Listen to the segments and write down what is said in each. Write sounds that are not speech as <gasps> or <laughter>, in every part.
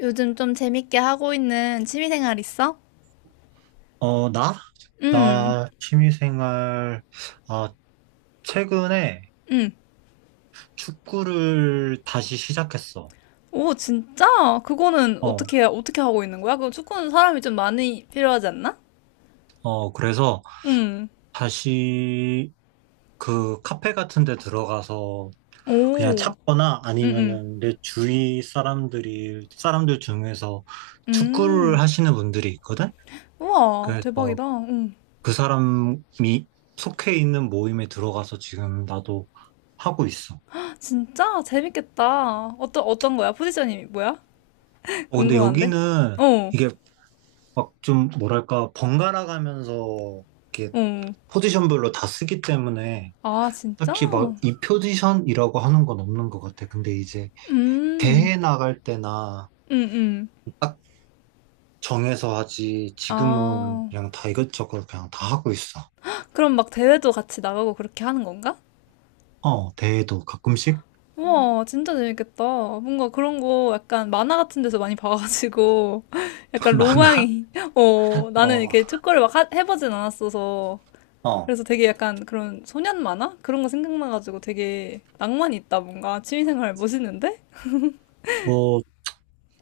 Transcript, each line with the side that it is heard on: left: 요즘 좀 재밌게 하고 있는 취미생활 있어?
right: 어, 나?
left: 응.
right: 나 취미생활, 아, 최근에 축구를 다시 시작했어.
left: 오, 진짜? 그거는
right: 어,
left: 어떻게 하고 있는 거야? 그 축구는 사람이 좀 많이 필요하지 않나?
right: 그래서
left: 응.
right: 다시 그 카페 같은 데 들어가서 그냥
left: 오, 응,
right: 찾거나
left: 응.
right: 아니면은 내 주위 사람들 중에서 축구를
left: 음.
right: 하시는 분들이 있거든?
left: 우와,
right: 그래서
left: 대박이다. 응.
right: 그 사람이 속해 있는 모임에 들어가서 지금 나도 하고 있어.
left: 진짜? 재밌겠다. 어떤 거야? 포지션이 뭐야? <laughs>
right: 어, 근데
left: 궁금한데?
right: 여기는
left: 어,
right: 이게 막 좀 뭐랄까 번갈아 가면서 이렇게
left: 어.
right: 포지션별로 다 쓰기 때문에
left: 아, 진짜?
right: 딱히 막 이 포지션이라고 하는 건 없는 것 같아. 근데 이제
left: 음,
right: 대회 나갈 때나
left: 음, 음.
right: 딱 정해서 하지 지금은
left: 아,
right: 그냥 다 이것저것 그냥 다 하고 있어.
left: 그럼 막 대회도 같이 나가고 그렇게 하는 건가?
right: 어, 대회도 가끔씩.
left: 우와, 진짜 재밌겠다. 뭔가 그런 거 약간 만화 같은 데서 많이 봐가지고, <laughs> 약간
right: <laughs> 많아.
left: 로망이, <laughs> 어, 나는
right: 어,
left: 이렇게 축구를 막 해보진 않았어서.
right: 어,
left: 그래서 되게 약간 그런 소년 만화? 그런 거 생각나가지고 되게 낭만이 있다, 뭔가. 취미생활 멋있는데?
right: 뭐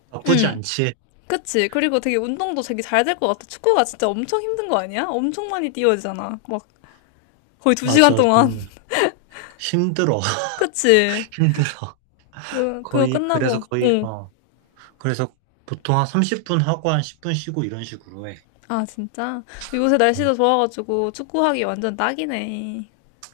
right: 나쁘지
left: 응.
right: 않지.
left: 그치. 그리고 되게 운동도 되게 잘 될 것 같아. 축구가 진짜 엄청 힘든 거 아니야? 엄청 많이 뛰어야 되잖아. 막 거의 두 시간
right: 맞아,
left: 동안.
right: 좀 힘들어,
left: <laughs> 그치.
right: <laughs> 힘들어.
left: 그거
right: 거의 그래서
left: 끝나고,
right: 거의
left: 응.
right: 어 그래서 보통 한 30분 하고 한 10분 쉬고 이런 식으로 해.
left: 아, 진짜? 요새 날씨도 좋아가지고 축구하기 완전 딱이네.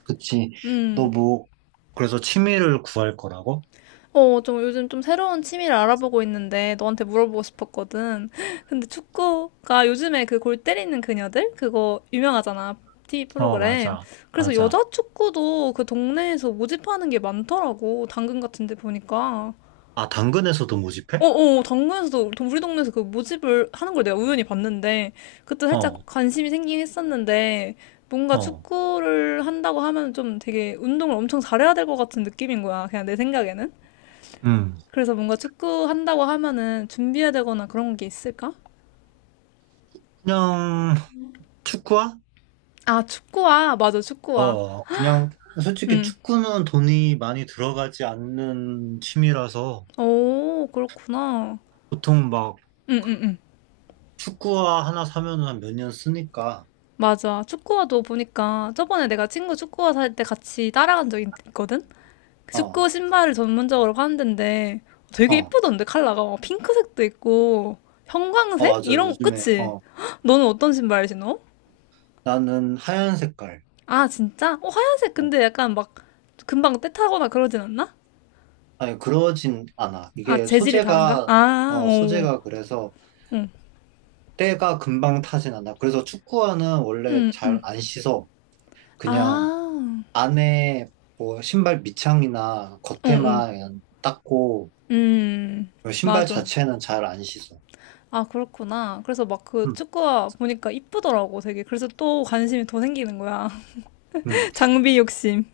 right: 그치. 너
left: 음.
right: 뭐, 그래서 취미를 구할 거라고?
left: 어, 좀 요즘 좀 새로운 취미를 알아보고 있는데 너한테 물어보고 싶었거든. <laughs> 근데 축구가 요즘에 그 골 때리는 그녀들? 그거 유명하잖아. TV
right: 어,
left: 프로그램.
right: 맞아.
left: 그래서
right: 맞아.
left: 여자 축구도 그 동네에서 모집하는 게 많더라고. 당근 같은 데 보니까.
right: 아, 당근에서도 모집해?
left: 어어 당근에서도 우리 동네에서 그 모집을 하는 걸 내가 우연히 봤는데 그때
right: 어,
left: 살짝 관심이 생기긴 했었는데 뭔가
right: 어.
left: 축구를 한다고 하면 좀 되게 운동을 엄청 잘해야 될 것 같은 느낌인 거야 그냥 내 생각에는
right: 음.
left: 그래서 뭔가 축구 한다고 하면은 준비해야 되거나 그런 게 있을까?
right: 그냥, 축구화?
left: 아 축구화 맞아 축구화
right: 어, 그냥, 솔직히 축구는 돈이 많이 들어가지 않는 취미라서,
left: 응오 그렇구나
right: 보통 막,
left: 응응응
right: 축구화 하나 사면은 한 몇 년 쓰니까,
left: 맞아 축구화도 보니까 저번에 내가 친구 축구화 살 때 같이 따라간 적 있거든
right: 어,
left: 축구 신발을 전문적으로 파는 데인데 되게
right: 어.
left: 이쁘던데 컬러가 막 핑크색도 있고
right: 아,
left: 형광색
right: 맞아.
left: 이런
right: 요즘에,
left: 그치?
right: 어.
left: <gasps> 헉, 너는 어떤 신발 신어?
right: 나는 하얀 색깔.
left: 아 진짜? 어 하얀색
right: 어.
left: 근데 약간 막 금방 때 타거나 그러진 않나?
right: 아니, 그러진 않아.
left: 아
right: 이게
left: 재질이 다른가?
right: 소재가,
left: 아,
right: 어,
left: 오,
right: 소재가 그래서,
left: 응,
right: 때가 금방 타진 않아. 그래서 축구화는 원래
left: 음,
right: 잘 안 씻어. 그냥
left: 아,
right: 안에 뭐 신발 밑창이나
left: 응, 응,
right: 겉에만 그냥 닦고
left: 음,
right: 신발
left: 맞아.
right: 자체는 잘 안 씻어.
left: 아 그렇구나. 그래서 막 그
right: 음,
left: 축구화 보니까 이쁘더라고 되게. 그래서 또 관심이 더 생기는 거야.
right: 음.
left: <laughs> 장비 욕심.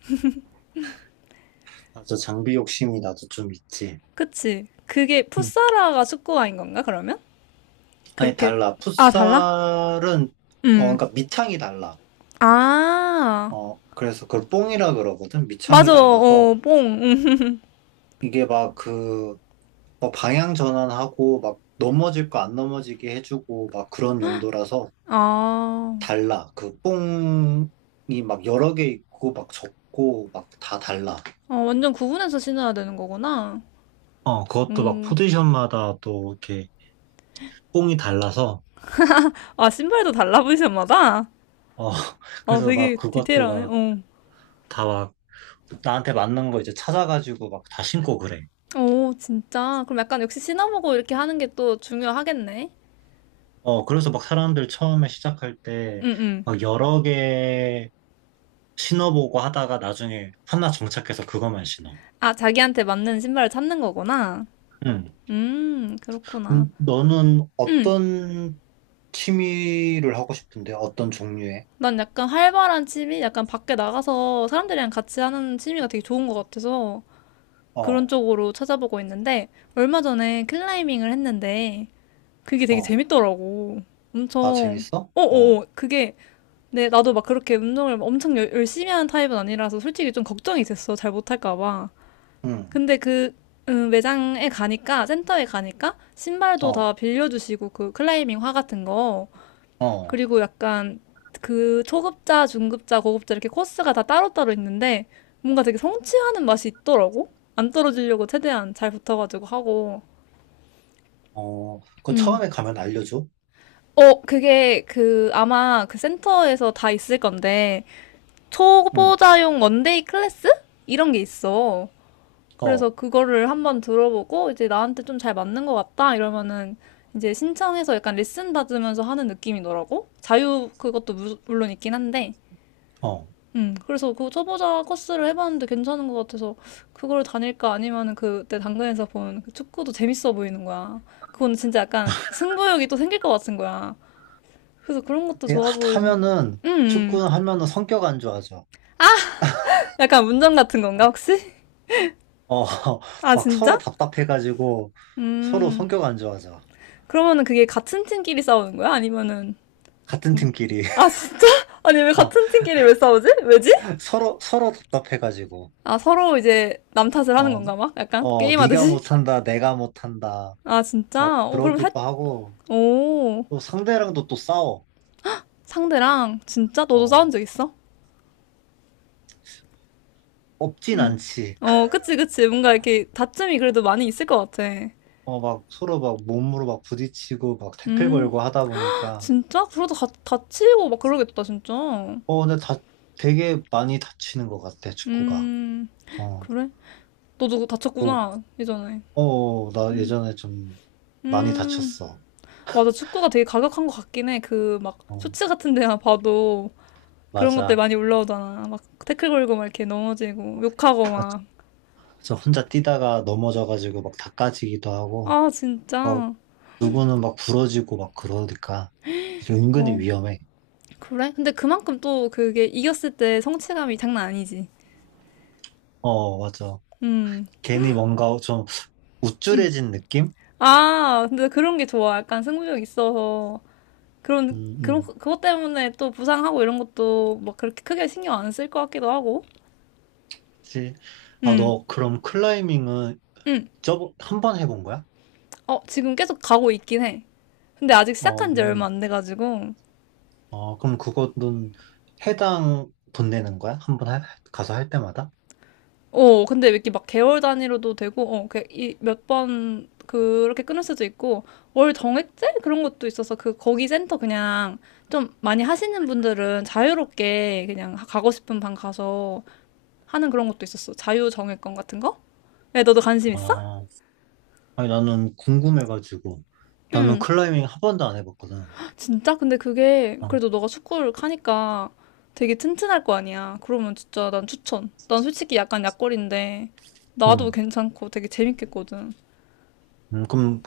right: 맞아. 장비 욕심이 나도 좀 있지.
left: 그치. 그게
right: 응.
left: 풋사라가 축구화인 건가, 그러면?
right: 아니,
left: 그렇게.
right: 달라.
left: 아, 달라?
right: 풋살은, 어,
left: 음.
right: 그러니까 밑창이 달라.
left: 아,
right: 어, 그래서 그걸 뽕이라 그러거든. 밑창이
left: 맞아. 어,
right: 달라서
left: 뽕. 음.
right: 이게 막 그, 뭐 방향 전환하고 막 넘어질 거 안 넘어지게 해주고 막 그런 용도라서
left: 아,
right: 달라. 그 뽕이 막 여러 개 있고 막 적고 막 다 달라.
left: 어, 완전 구분해서 신어야 되는 거구나.
right: 어, 그것도 막 포지션마다 또 이렇게 뽕이 달라서,
left: 아, 신발도 달라, 포지션마다?
right: 어, <laughs>
left: 아,
right: 그래서 막
left: 되게
right: 그것도
left: 디테일하네.
right: 막
left: 어.
right: 다 막 나한테 맞는 거 이제 찾아가지고 막 다 신고 그래.
left: 오, 진짜. 그럼 약간 역시 신어보고 이렇게 하는 게 또 중요하겠네.
right: 어, 그래서 막 사람들 처음에 시작할 때
left: 응, 응.
right: 막 여러 개 신어보고 하다가 나중에 하나 정착해서 그것만 신어.
left: 아, 자기한테 맞는 신발을 찾는 거구나.
right: 응.
left: 그렇구나.
right: 너는 어떤 취미를 하고 싶은데? 어떤 종류의?
left: 난 약간 활발한 취미? 약간 밖에 나가서 사람들이랑 같이 하는 취미가 되게 좋은 것 같아서 그런
right: 어,
left: 쪽으로 찾아보고 있는데 얼마 전에 클라이밍을 했는데 그게 되게
right: 어.
left: 재밌더라고.
right: 아,
left: 엄청,
right: 재밌어? 어,
left: 어어어, 그게, 네, 나도 막 그렇게 운동을 엄청 열심히 하는 타입은 아니라서 솔직히 좀 걱정이 됐어. 잘 못할까 봐.
right: 응,
left: 근데 그, 매장에 가니까, 센터에 가니까 신발도 다
right: 어,
left: 빌려주시고 그 클라이밍 화 같은 거.
right: 어,
left: 그리고 약간 그 초급자, 중급자, 고급자 이렇게 코스가 다 따로따로 있는데 뭔가 되게 성취하는 맛이 있더라고. 안 떨어지려고 최대한 잘 붙어가지고 하고.
right: 어, 그
left: 음.
right: 처음에 가면 알려줘.
left: 어, 그게 그 아마 그 센터에서 다 있을 건데
right: 응,
left: 초보자용 원데이 클래스? 이런 게 있어. 그래서
right: 어,
left: 그거를 한번 들어보고 이제 나한테 좀 잘 맞는 것 같다 이러면은 이제 신청해서 약간 레슨 받으면서 하는 느낌이더라고. 자유 그것도 물론 있긴 한데.
right: 어.
left: 그래서 그 초보자 코스를 해봤는데 괜찮은 것 같아서 그걸 다닐까 아니면은 그때 당근에서 본그 축구도 재밌어 보이는 거야. 그건 진짜 약간 승부욕이 또 생길 것 같은 거야. 그래서 그런 것도
right: 근데
left: 좋아 보이고.
right: 하면은, 축구 하면은 성격 안 좋아져.
left: 약간 운전 같은 건가
right: 어,
left: 혹시? <laughs>
right: 어, <laughs>
left: 아,
right: 막 서로
left: 진짜?
right: 답답해가지고, 서로
left: 음.
right: 성격 안 좋아져.
left: 그러면은 그게 같은 팀끼리 싸우는 거야? 아니면은
right: 같은 팀끼리.
left: 아,
right: <laughs>
left: 진짜? <laughs> 아니 왜
right: 어,
left: 같은 팀끼리 왜 싸우지? 왜지?
right: 서로 답답해가지고.
left: 아, 서로 이제 남 탓을 하는
right: 어,
left: 건가 막? 약간
right: 어, 네가
left: 게임하듯이?
right: 못한다, 내가 못한다.
left: 아,
right: 막
left: 진짜? 어, 그럼 할
right: 그러기도 하고,
left: 오.
right: 또 상대랑도 또 싸워.
left: 상대랑 진짜 너도 싸운
right: 어,
left: 적 있어?
right: 없진
left: 응.
right: 않지.
left: 어, 그치, 그치. 뭔가 이렇게 다툼이 그래도 많이 있을 것 같아.
right: 어, 막 서로 막 몸으로 막 부딪히고 막 태클
left: 음,
right: 걸고 하다 보니까
left: 진짜? 그러다 가, 다치고 막 그러겠다, 진짜.
right: 어, 근데 다 되게 많이 다치는 것 같아, 축구가.
left: 음,
right: 어,
left: 그래? 너도
right: 뭐,
left: 다쳤구나, 예전에.
right: 어, 나 예전에 좀 많이
left: 음,
right: 다쳤어.
left: 맞아. 축구가 되게 가격한 것 같긴 해. 그, 막,
right: 어,
left: 쇼츠 같은 데만 봐도 그런 것들
right: 맞아.
left: 많이 올라오잖아. 막, 태클 걸고 막 이렇게 넘어지고, 욕하고 막.
right: 저 혼자 뛰다가 넘어져가지고 막 닦아지기도 하고,
left: 아,
right: 어,
left: 진짜.
right: 누구는 막 부러지고 막 그러니까 이게 은근히
left: 어,
right: 위험해.
left: 그래? 근데 그만큼 또 그게 이겼을 때 성취감이 장난 아니지.
right: 어, 맞아.
left: 음.
right: 괜히 뭔가 좀 우쭐해진 느낌?
left: 아, 근데 그런 게 좋아. 약간 승부욕 있어서.
right: 음, 음.
left: 그것 때문에 또 부상하고 이런 것도 막 그렇게 크게 신경 안 쓸 것 같기도 하고.
right: 그치. 아,
left: 음,
right: 너 그럼 클라이밍은
left: 음.
right: 저번 한 번 해본 거야?
left: 어, 지금 계속 가고 있긴 해. 근데 아직
right: 어,
left: 시작한 지 얼마 안 돼가지고.
right: 어, 그럼 그거는 해당 돈 내는 거야? 한 번 가서 할 때마다?
left: 어, 근데 이렇게 막 개월 단위로도 되고, 어, 몇 번 그렇게 끊을 수도 있고, 월 정액제? 그런 것도 있어서 그, 거기 센터 그냥 좀 많이 하시는 분들은 자유롭게 그냥 가고 싶은 방 가서 하는 그런 것도 있었어. 자유정예권 같은 거? 야, 너도 관심 있어?
right: 아, 아니, 나는 궁금해가지고. 나는
left: 응.
right: 클라이밍 한 번도 안 해봤거든.
left: 진짜? 근데 그게
right: 어,
left: 그래도 너가 축구를 하니까 되게 튼튼할 거 아니야. 그러면 진짜 난 추천. 난 솔직히 약간 약골인데
right: 응.
left: 나도 괜찮고 되게 재밌겠거든.
right: 그럼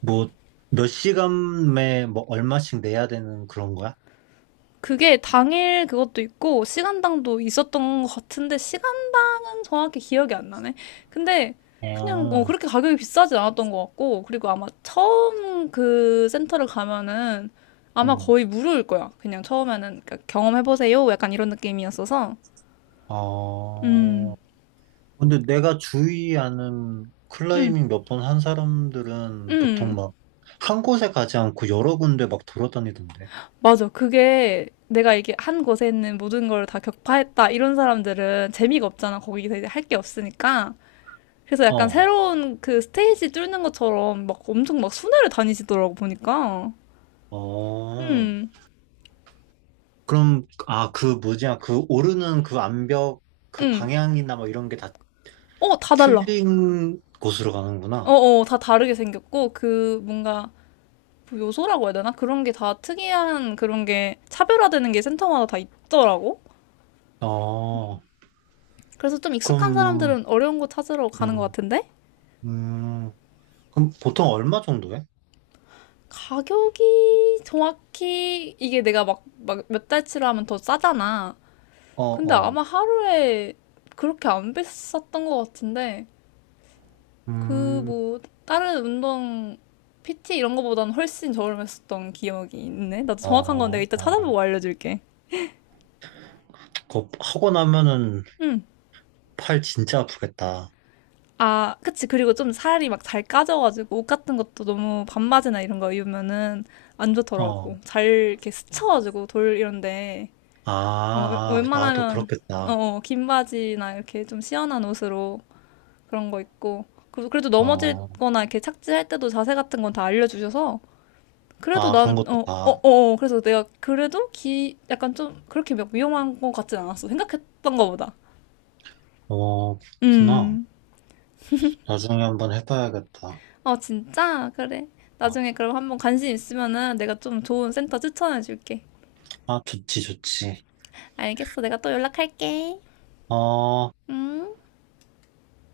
right: 뭐, 몇 시간에 뭐, 얼마씩 내야 되는 그런 거야?
left: 그게 당일 그것도 있고 시간당도 있었던 것 같은데 시간당은 정확히 기억이 안 나네. 근데 그냥 어,
right: 아,
left: 그렇게 가격이 비싸진 않았던 것 같고 그리고 아마 처음 그 센터를 가면은 아마
right: 응.
left: 거의 무료일 거야. 그냥 처음에는 그러니까 경험해보세요. 약간 이런 느낌이었어서
right: 어,
left: 음,
right: 근데 내가 주위 아는
left: 음,
right: 클라이밍 몇 번 한 사람들은 보통
left: 음.
right: 막, 한 곳에 가지 않고 여러 군데 막 돌아다니던데.
left: 맞아. 그게 내가 이게 한 곳에 있는 모든 걸 다 격파했다 이런 사람들은 재미가 없잖아. 거기서 이제 할 게 없으니까. 그래서 약간
right: 어.
left: 새로운 그 스테이지 뚫는 것처럼 막 엄청 막 순회를 다니시더라고 보니까.
right: 어,
left: 음,
right: 그럼, 아, 그 뭐지야, 그 오르는 그 암벽, 그
left: 음.
right: 방향이나 뭐 이런 게 다
left: 어, 다 달라.
right: 틀린 곳으로
left: 어,
right: 가는구나.
left: 어, 다 다르게 생겼고 그 뭔가 뭐 요소라고 해야 되나? 그런 게 다 특이한 그런 게 차별화되는 게 센터마다 다 있더라고.
right: 어,
left: 그래서 좀 익숙한
right: 그럼,
left: 사람들은 어려운 거 찾으러 가는 것
right: 음,
left: 같은데
right: 음, 그럼 보통 얼마 정도 해?
left: 가격이 정확히 이게 내가 막 몇 달치로 하면 더 싸잖아.
right: 어,
left: 근데
right: 어,
left: 아마 하루에 그렇게 안 비쌌던 것 같은데 그
right: 음,
left: 뭐 다른 운동 PT 이런 거보다는 훨씬 저렴했었던 기억이 있네. 나도
right: 어,
left: 정확한 건 내가 이따 찾아보고
right: 어.
left: 알려줄게.
right: 그거 하고 나면은
left: 응.
right: 팔 진짜 아프겠다.
left: 아, 그치. 그리고 좀 살이 막 잘 까져가지고 옷 같은 것도 너무 반바지나 이런 거 입으면은 안
right: 어,
left: 좋더라고. 잘 이렇게 스쳐가지고 돌 이런데
right: 아,
left: 어,
right: 아, 나도
left: 웬만하면 어,
right: 그렇겠다.
left: 어, 긴 바지나 이렇게 좀 시원한 옷으로 그런 거 입고 그래도
right: 어,
left: 넘어질거나 이렇게 착지할 때도 자세 같은 건 다 알려주셔서 그래도
right: 아, 그런
left: 난,
right: 것도
left: 어, 어,
right: 다,
left: 어, 어. 그래서 내가 그래도 기, 약간 좀 그렇게 막 위험한 것 같진 않았어. 생각했던 것보다.
right: 어, 그렇구나.
left: 음.
right: 나중에 한번 해봐야겠다.
left: 어, 진짜? 그래.
right: 어.
left: 나중에 그럼 한번 관심 있으면은 내가 좀 좋은 센터 추천해 줄게.
right: 아, 좋지, 좋지.
left: 알겠어. 내가 또 연락할게.
right: 어,
left: 음.